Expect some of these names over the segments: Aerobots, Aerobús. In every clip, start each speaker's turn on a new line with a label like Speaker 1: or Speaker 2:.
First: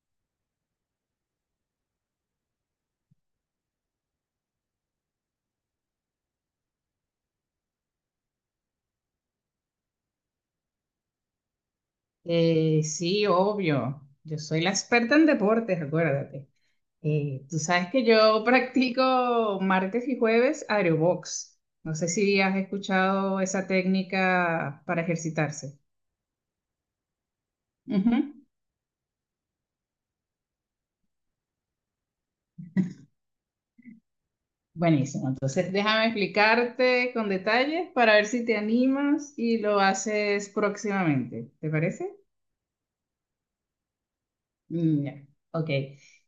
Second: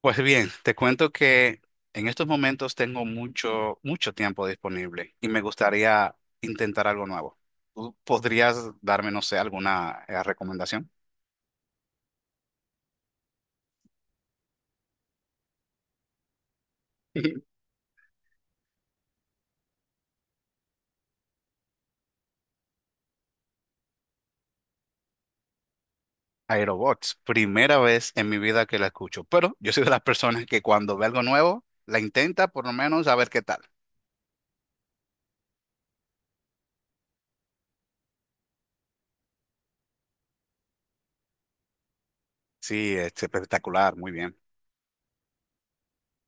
Speaker 1: Pues bien, te cuento que en estos momentos tengo mucho, mucho tiempo disponible y me gustaría intentar algo nuevo. ¿Tú podrías darme, no sé, alguna recomendación?
Speaker 2: Sí, obvio. Yo soy la experta en deportes, acuérdate. Tú sabes que yo practico martes y jueves aerobox. No sé si has escuchado esa técnica para ejercitarse.
Speaker 1: Aerobots, primera vez
Speaker 2: Ujú.
Speaker 1: en mi vida que la escucho, pero yo soy de las personas que cuando ve algo nuevo, la intenta por lo menos a ver qué tal.
Speaker 2: Buenísimo. Entonces, déjame explicarte con detalles para ver si te animas y lo haces próximamente. ¿Te parece?
Speaker 1: Sí, es espectacular, muy bien.
Speaker 2: Ya, ok.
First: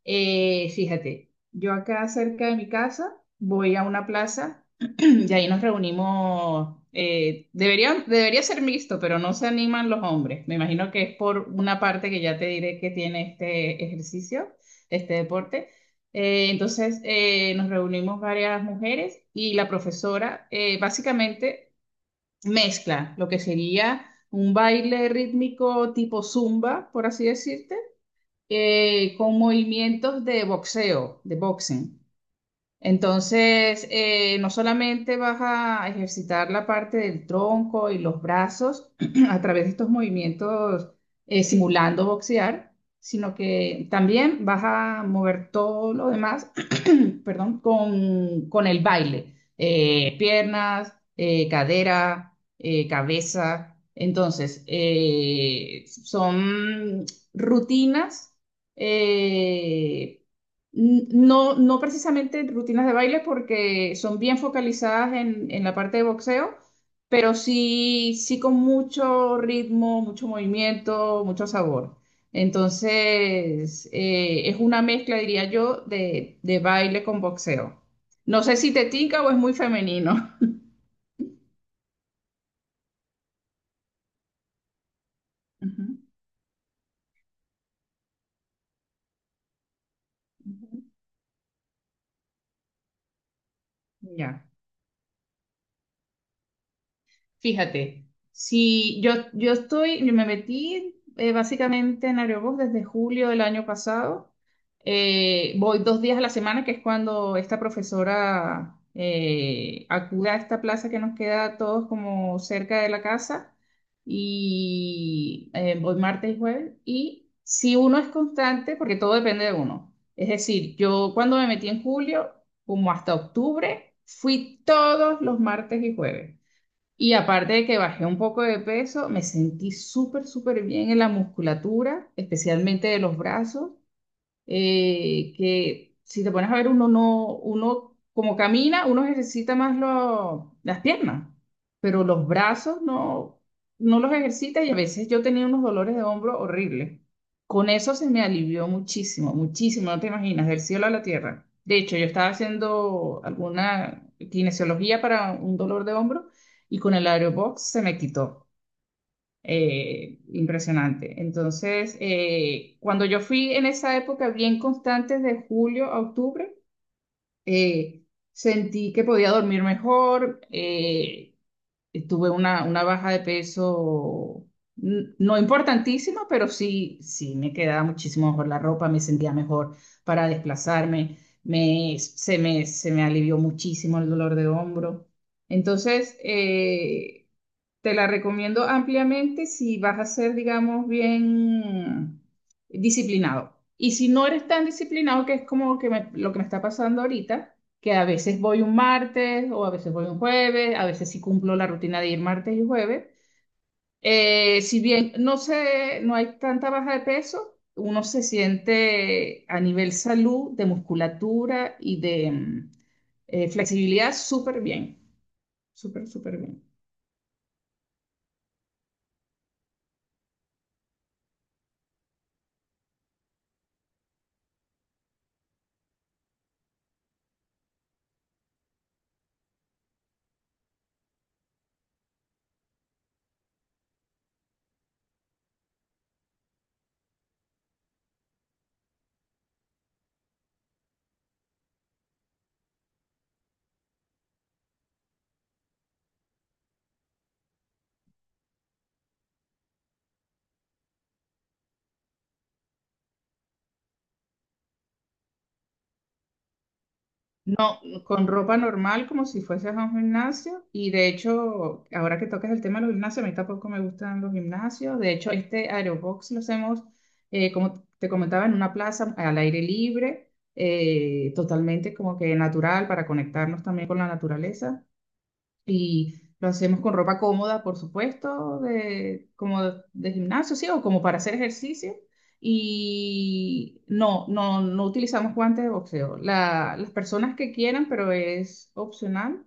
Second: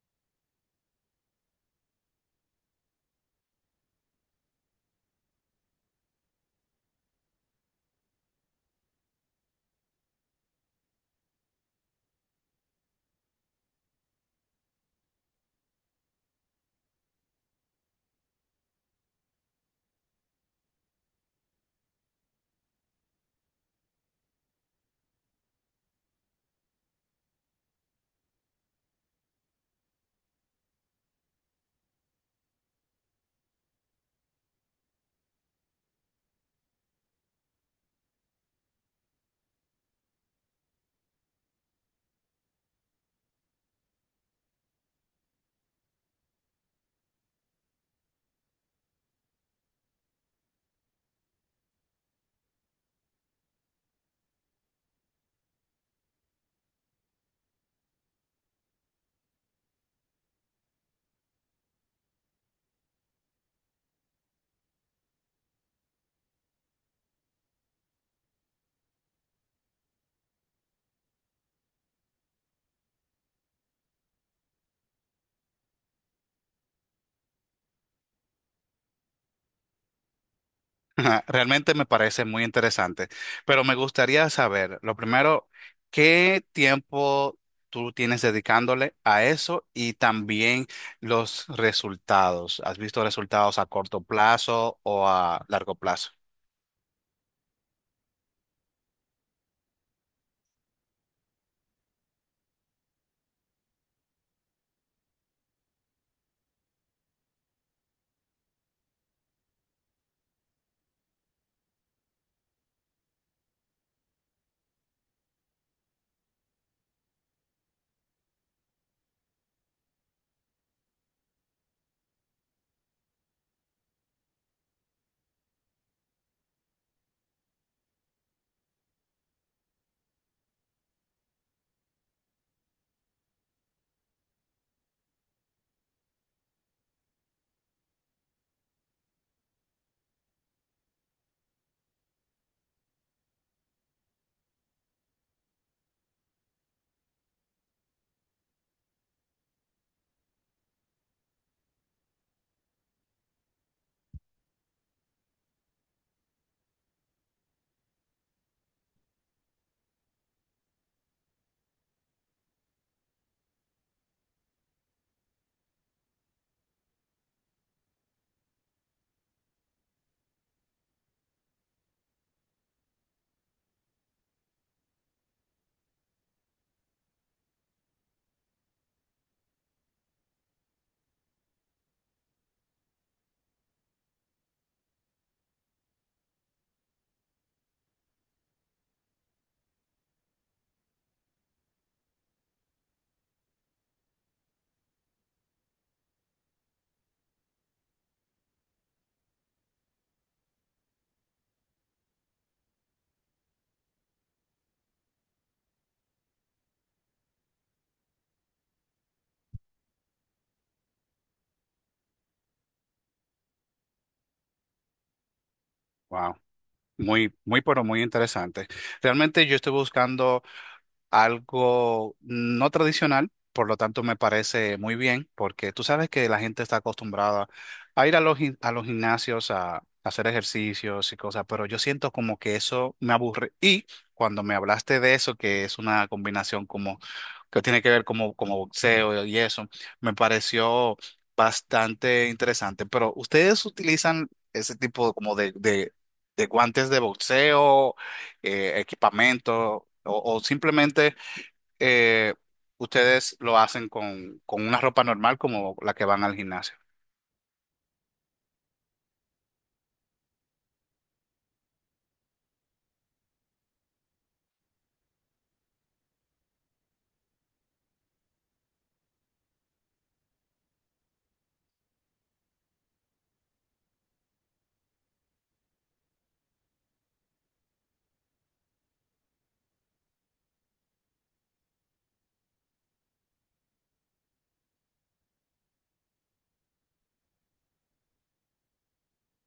Speaker 2: Fíjate, yo acá cerca de mi casa voy a una plaza y ahí nos reunimos. Debería ser mixto, pero no se animan los hombres. Me imagino que es por una parte que ya te diré que tiene este ejercicio, este deporte. Entonces nos reunimos varias mujeres y la profesora básicamente mezcla lo que sería un baile rítmico tipo zumba, por así decirte, con movimientos de boxeo, de boxing. Entonces, no solamente vas a ejercitar la parte del tronco y los brazos a través de estos movimientos, simulando boxear, sino que también vas a mover todo lo demás. Perdón, con el baile. Piernas, cadera, cabeza. Entonces, son rutinas, eh, no precisamente rutinas de baile porque son bien focalizadas en la parte de boxeo, pero sí, sí con mucho ritmo, mucho movimiento, mucho sabor. Entonces, es una mezcla, diría yo, de baile con boxeo. No sé si te tinca o es muy femenino.
Speaker 1: Ajá, realmente me parece muy interesante, pero me gustaría saber, lo primero,
Speaker 2: Ujú,
Speaker 1: ¿qué tiempo tú tienes dedicándole a eso y también
Speaker 2: ujú.
Speaker 1: los resultados? ¿Has visto resultados a corto
Speaker 2: Ya.
Speaker 1: plazo o a largo plazo?
Speaker 2: Fíjate, si yo, yo estoy, yo me metí básicamente en Aerobús desde julio del año pasado. Voy 2 días a la semana, que es cuando esta profesora acude a esta plaza que nos queda a todos como cerca de la casa. Y voy martes y jueves. Y si uno es constante, porque todo depende de uno. Es decir, yo cuando me metí en julio, como hasta octubre, fui todos los martes y jueves. Y aparte de que bajé un poco de peso, me sentí súper, súper bien en la musculatura, especialmente de los brazos, que si te pones a ver, uno no, uno como camina, uno ejercita más las piernas, pero los brazos no, no los ejercita, y a veces yo tenía unos dolores de hombro horribles. Con eso se me alivió muchísimo, muchísimo, no te imaginas, del cielo a la tierra. De hecho, yo estaba haciendo alguna kinesiología para un dolor de hombro y con el aerobox se me quitó, impresionante. Entonces, cuando yo fui en esa época bien constante, de julio a octubre, eh, sentí que podía dormir mejor, tuve una baja de peso no importantísima, pero sí, sí me quedaba muchísimo mejor la ropa, me sentía mejor para desplazarme, se me alivió muchísimo el dolor de hombro. Entonces, te la recomiendo ampliamente si vas a ser, digamos, bien disciplinado. Y si no eres tan disciplinado, que es como que lo que me está pasando ahorita, que a veces voy un martes o a veces voy un jueves, a veces sí cumplo la rutina de ir martes y jueves. Si bien no sé, no hay tanta baja de peso, uno se siente a nivel salud, de musculatura y de flexibilidad súper bien, súper,
Speaker 1: Wow,
Speaker 2: súper bien.
Speaker 1: muy, muy, pero muy interesante. Realmente yo estoy buscando algo no tradicional, por lo tanto me parece muy bien, porque tú sabes que la gente está acostumbrada a ir a los, a los gimnasios a hacer ejercicios y cosas, pero yo siento como que eso me aburre. Y cuando me hablaste de eso, que es una combinación como que tiene que ver como, como boxeo y eso, me pareció bastante interesante. Pero ¿ustedes utilizan ese tipo como de guantes de boxeo, equipamiento o simplemente eh, ustedes lo hacen con una ropa normal como la que van al gimnasio?
Speaker 2: No, con ropa normal, como si fueses a un gimnasio. Y de hecho, ahora que tocas el tema de los gimnasios, a mí tampoco me gustan los gimnasios. De hecho, este aerobox lo hacemos, como te comentaba, en una plaza al aire libre, totalmente como que natural para conectarnos también con la naturaleza. Y lo hacemos con ropa cómoda, por supuesto, como de gimnasio, sí, o como para hacer ejercicio. Y no, no, no utilizamos guantes de boxeo. Las personas que quieran, pero es opcional,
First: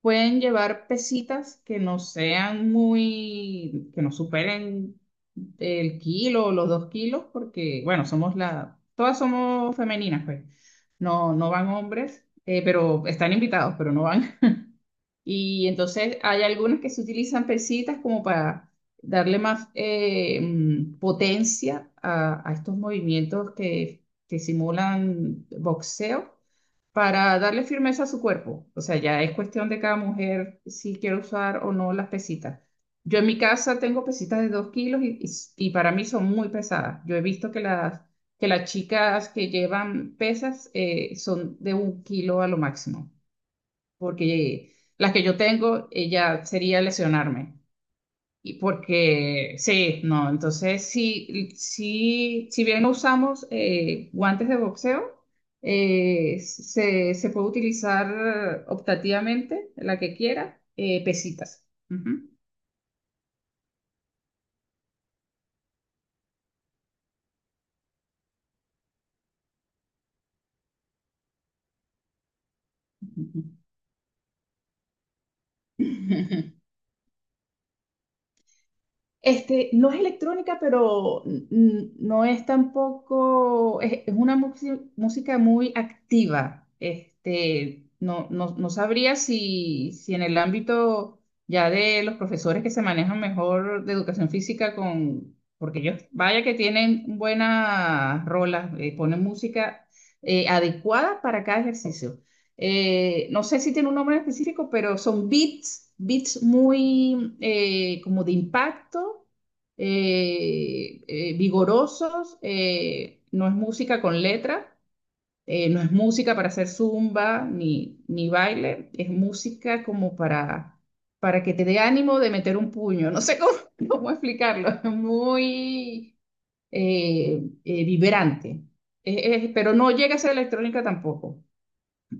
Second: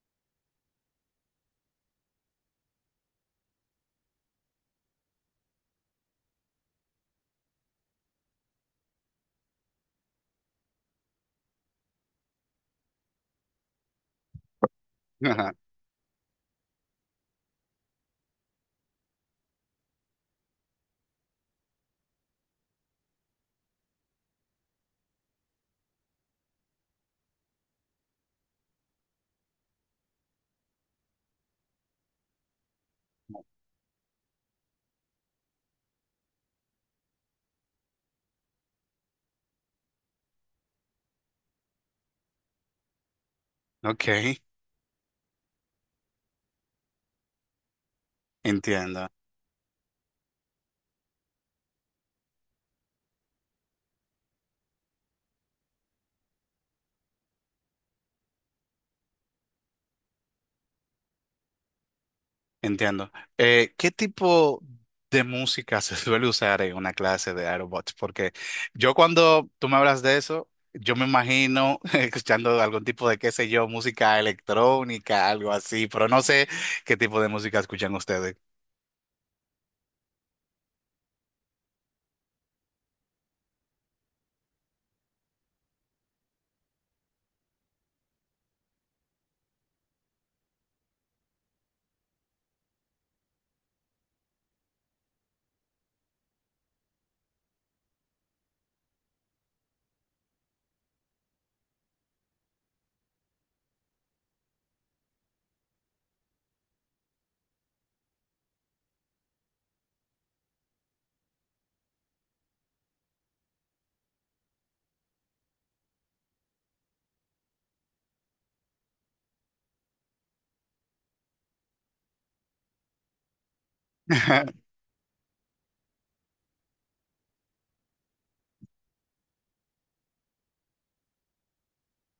Speaker 2: pueden llevar pesitas que no sean muy, que no superen el kilo o los 2 kilos, porque, bueno, somos la, todas somos femeninas, pues. No, no van hombres, pero están invitados, pero no van.
Speaker 1: Ajá.
Speaker 2: Y entonces hay algunas que se utilizan pesitas como para darle más potencia a estos movimientos que simulan boxeo para darle firmeza a su cuerpo. O sea, ya es cuestión de cada mujer si quiere usar o no las pesitas. Yo en mi casa tengo pesitas de 2 kilos y, y para mí son muy pesadas. Yo he visto que las chicas que llevan pesas son de un kilo a lo máximo
Speaker 1: Ok,
Speaker 2: porque las que yo tengo, ella sería lesionarme. Y
Speaker 1: entiendo,
Speaker 2: porque, sí, no, entonces sí, sí, si bien no usamos guantes de boxeo, se puede utilizar optativamente la que quiera, pesitas.
Speaker 1: entiendo. ¿Qué tipo de música se suele usar en una clase de aerobots? Porque yo cuando tú me hablas de eso, yo me imagino escuchando algún tipo de, qué
Speaker 2: Ujú.
Speaker 1: sé yo, música electrónica, algo así, pero no sé qué tipo de música escuchan ustedes.
Speaker 2: Este, no es electrónica, pero no es tampoco, es una música muy activa. Este, no, no, no sabría si, si en el ámbito ya de los profesores que se manejan mejor de educación física con, porque ellos, vaya que tienen buenas rolas, ponen música adecuada para cada ejercicio, no sé si tiene un nombre específico, pero son beats muy como de impacto, vigorosos, no es música con letra, no es música para hacer zumba ni, ni baile, es música como para que te dé ánimo de meter un puño, no sé cómo, cómo explicarlo, es muy vibrante. Pero no llega a ser electrónica tampoco.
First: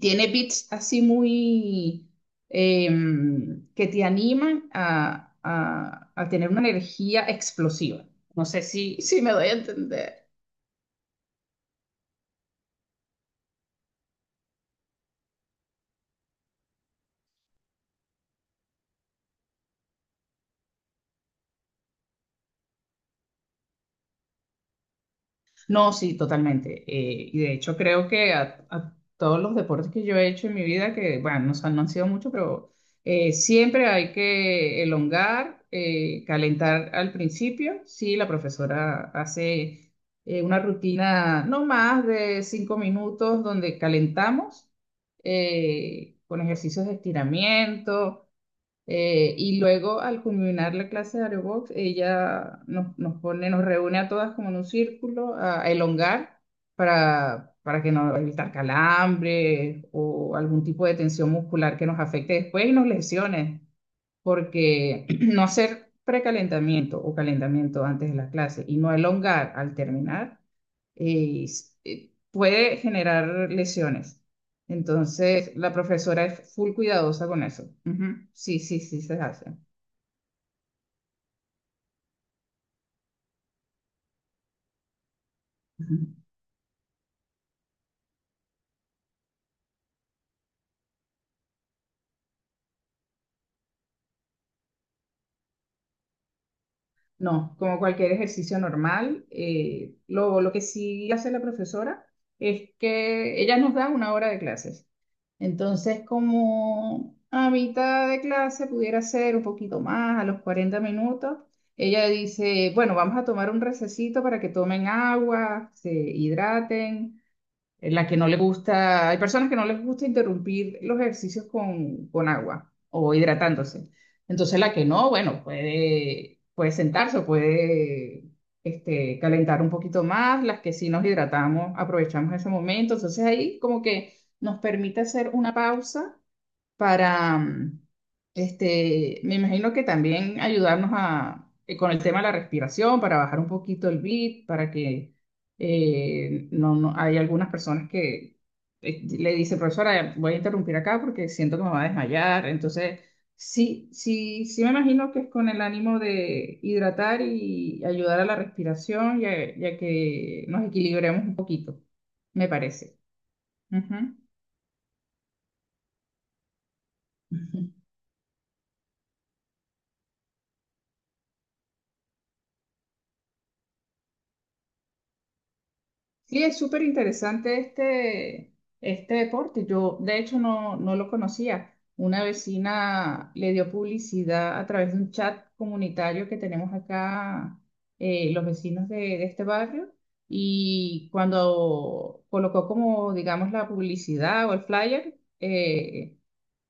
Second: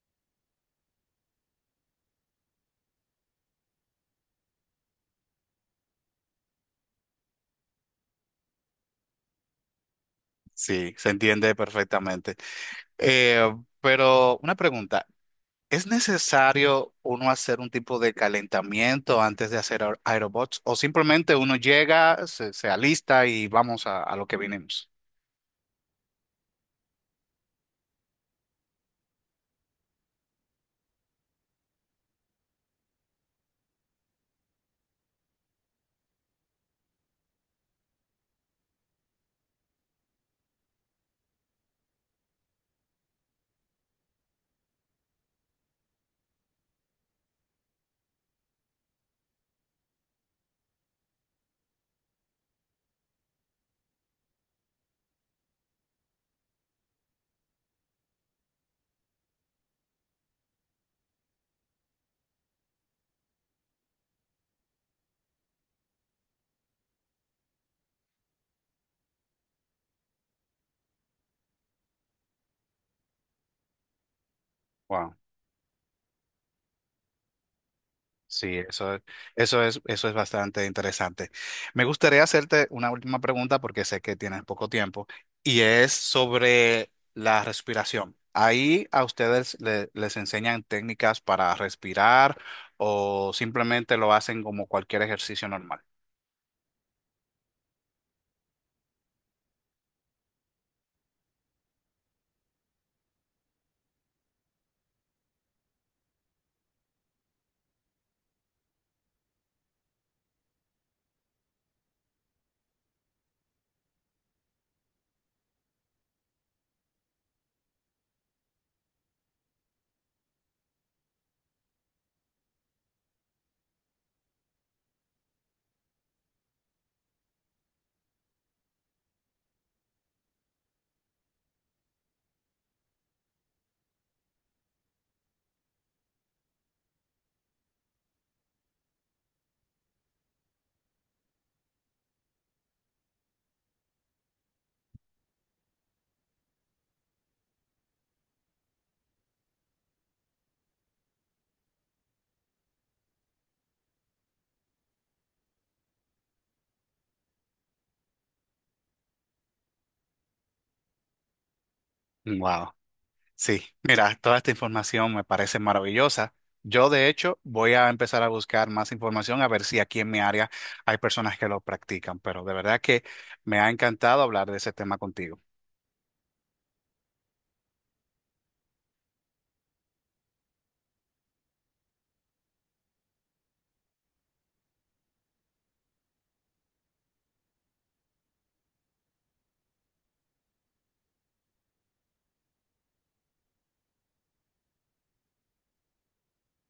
Speaker 2: Tiene beats así muy que te animan a, a tener una energía explosiva. No sé si, si me doy a entender.
Speaker 1: Sí, se entiende perfectamente. Eh, pero una pregunta. ¿Es necesario uno hacer un tipo de calentamiento antes de hacer aerobots? ¿O simplemente uno llega, se alista y vamos a lo que vinimos?
Speaker 2: No, sí, totalmente. Y de hecho creo que a todos los deportes que yo he hecho en mi vida, que bueno, no, no han sido muchos, pero siempre hay que elongar, calentar al principio. Sí, la profesora hace una rutina no más de 5 minutos donde calentamos con ejercicios de estiramiento. Y luego, al culminar la clase de aerobox, ella nos pone, nos reúne a todas como en un círculo a elongar para que no evitar calambres o algún tipo de tensión muscular que nos afecte después y nos lesiones, porque no hacer precalentamiento o calentamiento antes de la clase y no elongar al terminar puede generar lesiones.
Speaker 1: Wow.
Speaker 2: Entonces, la profesora es full cuidadosa con eso. Ujú.
Speaker 1: Sí,
Speaker 2: Sí, sí, sí, se hace.
Speaker 1: eso es bastante interesante. Me gustaría hacerte una última pregunta porque sé que tienes poco tiempo y es sobre la respiración. Ahí a ustedes les enseñan técnicas para respirar o simplemente lo hacen como cualquier ejercicio normal.
Speaker 2: No, como cualquier ejercicio normal. Lo que sí hace la profesora es que ella nos da una hora de clases. Entonces, como a mitad de clase pudiera ser un poquito más, a los 40 minutos, ella dice, bueno, vamos a tomar un recesito para que tomen agua, se hidraten, en la que no le gusta, hay personas que no les gusta interrumpir los ejercicios con agua o hidratándose. Entonces la que no, bueno, puede, puede sentarse o puede este, calentar un poquito más, las que sí nos hidratamos, aprovechamos ese momento. Entonces ahí como que nos permite hacer una pausa para, me imagino que también ayudarnos a, con el tema de la respiración, para bajar un poquito el beat, para que no, no, hay algunas personas que le dicen, profesora, voy a interrumpir acá porque siento que me va a desmayar. Entonces, sí, sí, sí me imagino que es con el ánimo de hidratar y ayudar a la respiración y a que nos equilibremos un poquito, me
Speaker 1: Wow.
Speaker 2: parece.
Speaker 1: Sí,
Speaker 2: Ujú.
Speaker 1: mira, toda esta información me parece maravillosa. Yo, de hecho, voy a empezar a buscar más información a ver si aquí en mi área hay personas que lo practican, pero de verdad que me ha encantado hablar de ese tema contigo.
Speaker 2: Sí, es súper interesante este, este deporte. Yo, de hecho, no, no lo conocía. Una vecina le dio publicidad a través de un chat comunitario que tenemos acá, los vecinos de este barrio. Y cuando colocó como, digamos, la publicidad o el flyer,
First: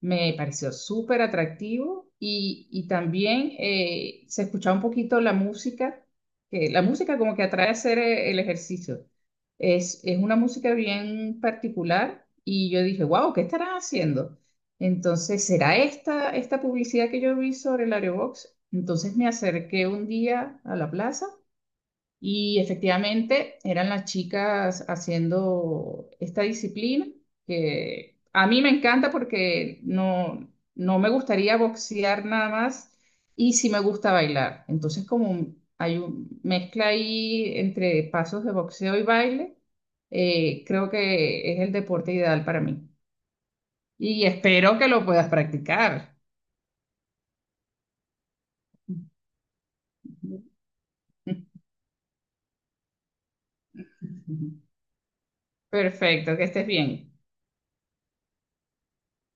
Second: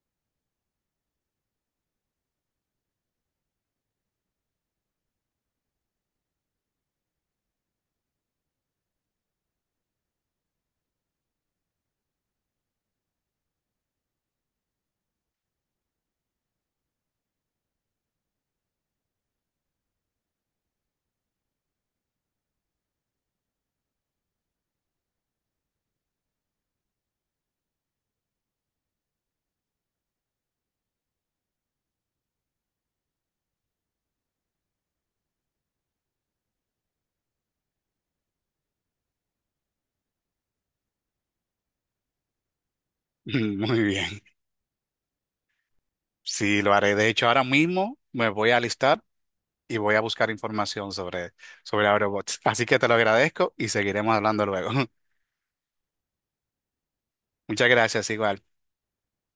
Speaker 2: me pareció súper atractivo y también se escuchaba un poquito la música, que la música como que atrae a hacer el ejercicio. Es una música bien particular y yo dije, wow, ¿qué estarán haciendo? Entonces, ¿será esta, esta publicidad que yo vi sobre el Aerobox? Entonces me acerqué un día a la plaza y efectivamente eran las chicas haciendo esta disciplina que a mí me encanta porque no, no me gustaría boxear nada más y sí me gusta bailar. Entonces como hay una mezcla ahí entre pasos de boxeo y baile, creo que es el deporte ideal para mí.
Speaker 1: Muy bien.
Speaker 2: Y espero que lo puedas practicar.
Speaker 1: Sí, lo haré. De hecho, ahora mismo me voy a alistar y voy a buscar información sobre, sobre Aerobots. Así que te lo agradezco y seguiremos hablando luego.
Speaker 2: Perfecto, que estés bien.
Speaker 1: Muchas gracias, igual.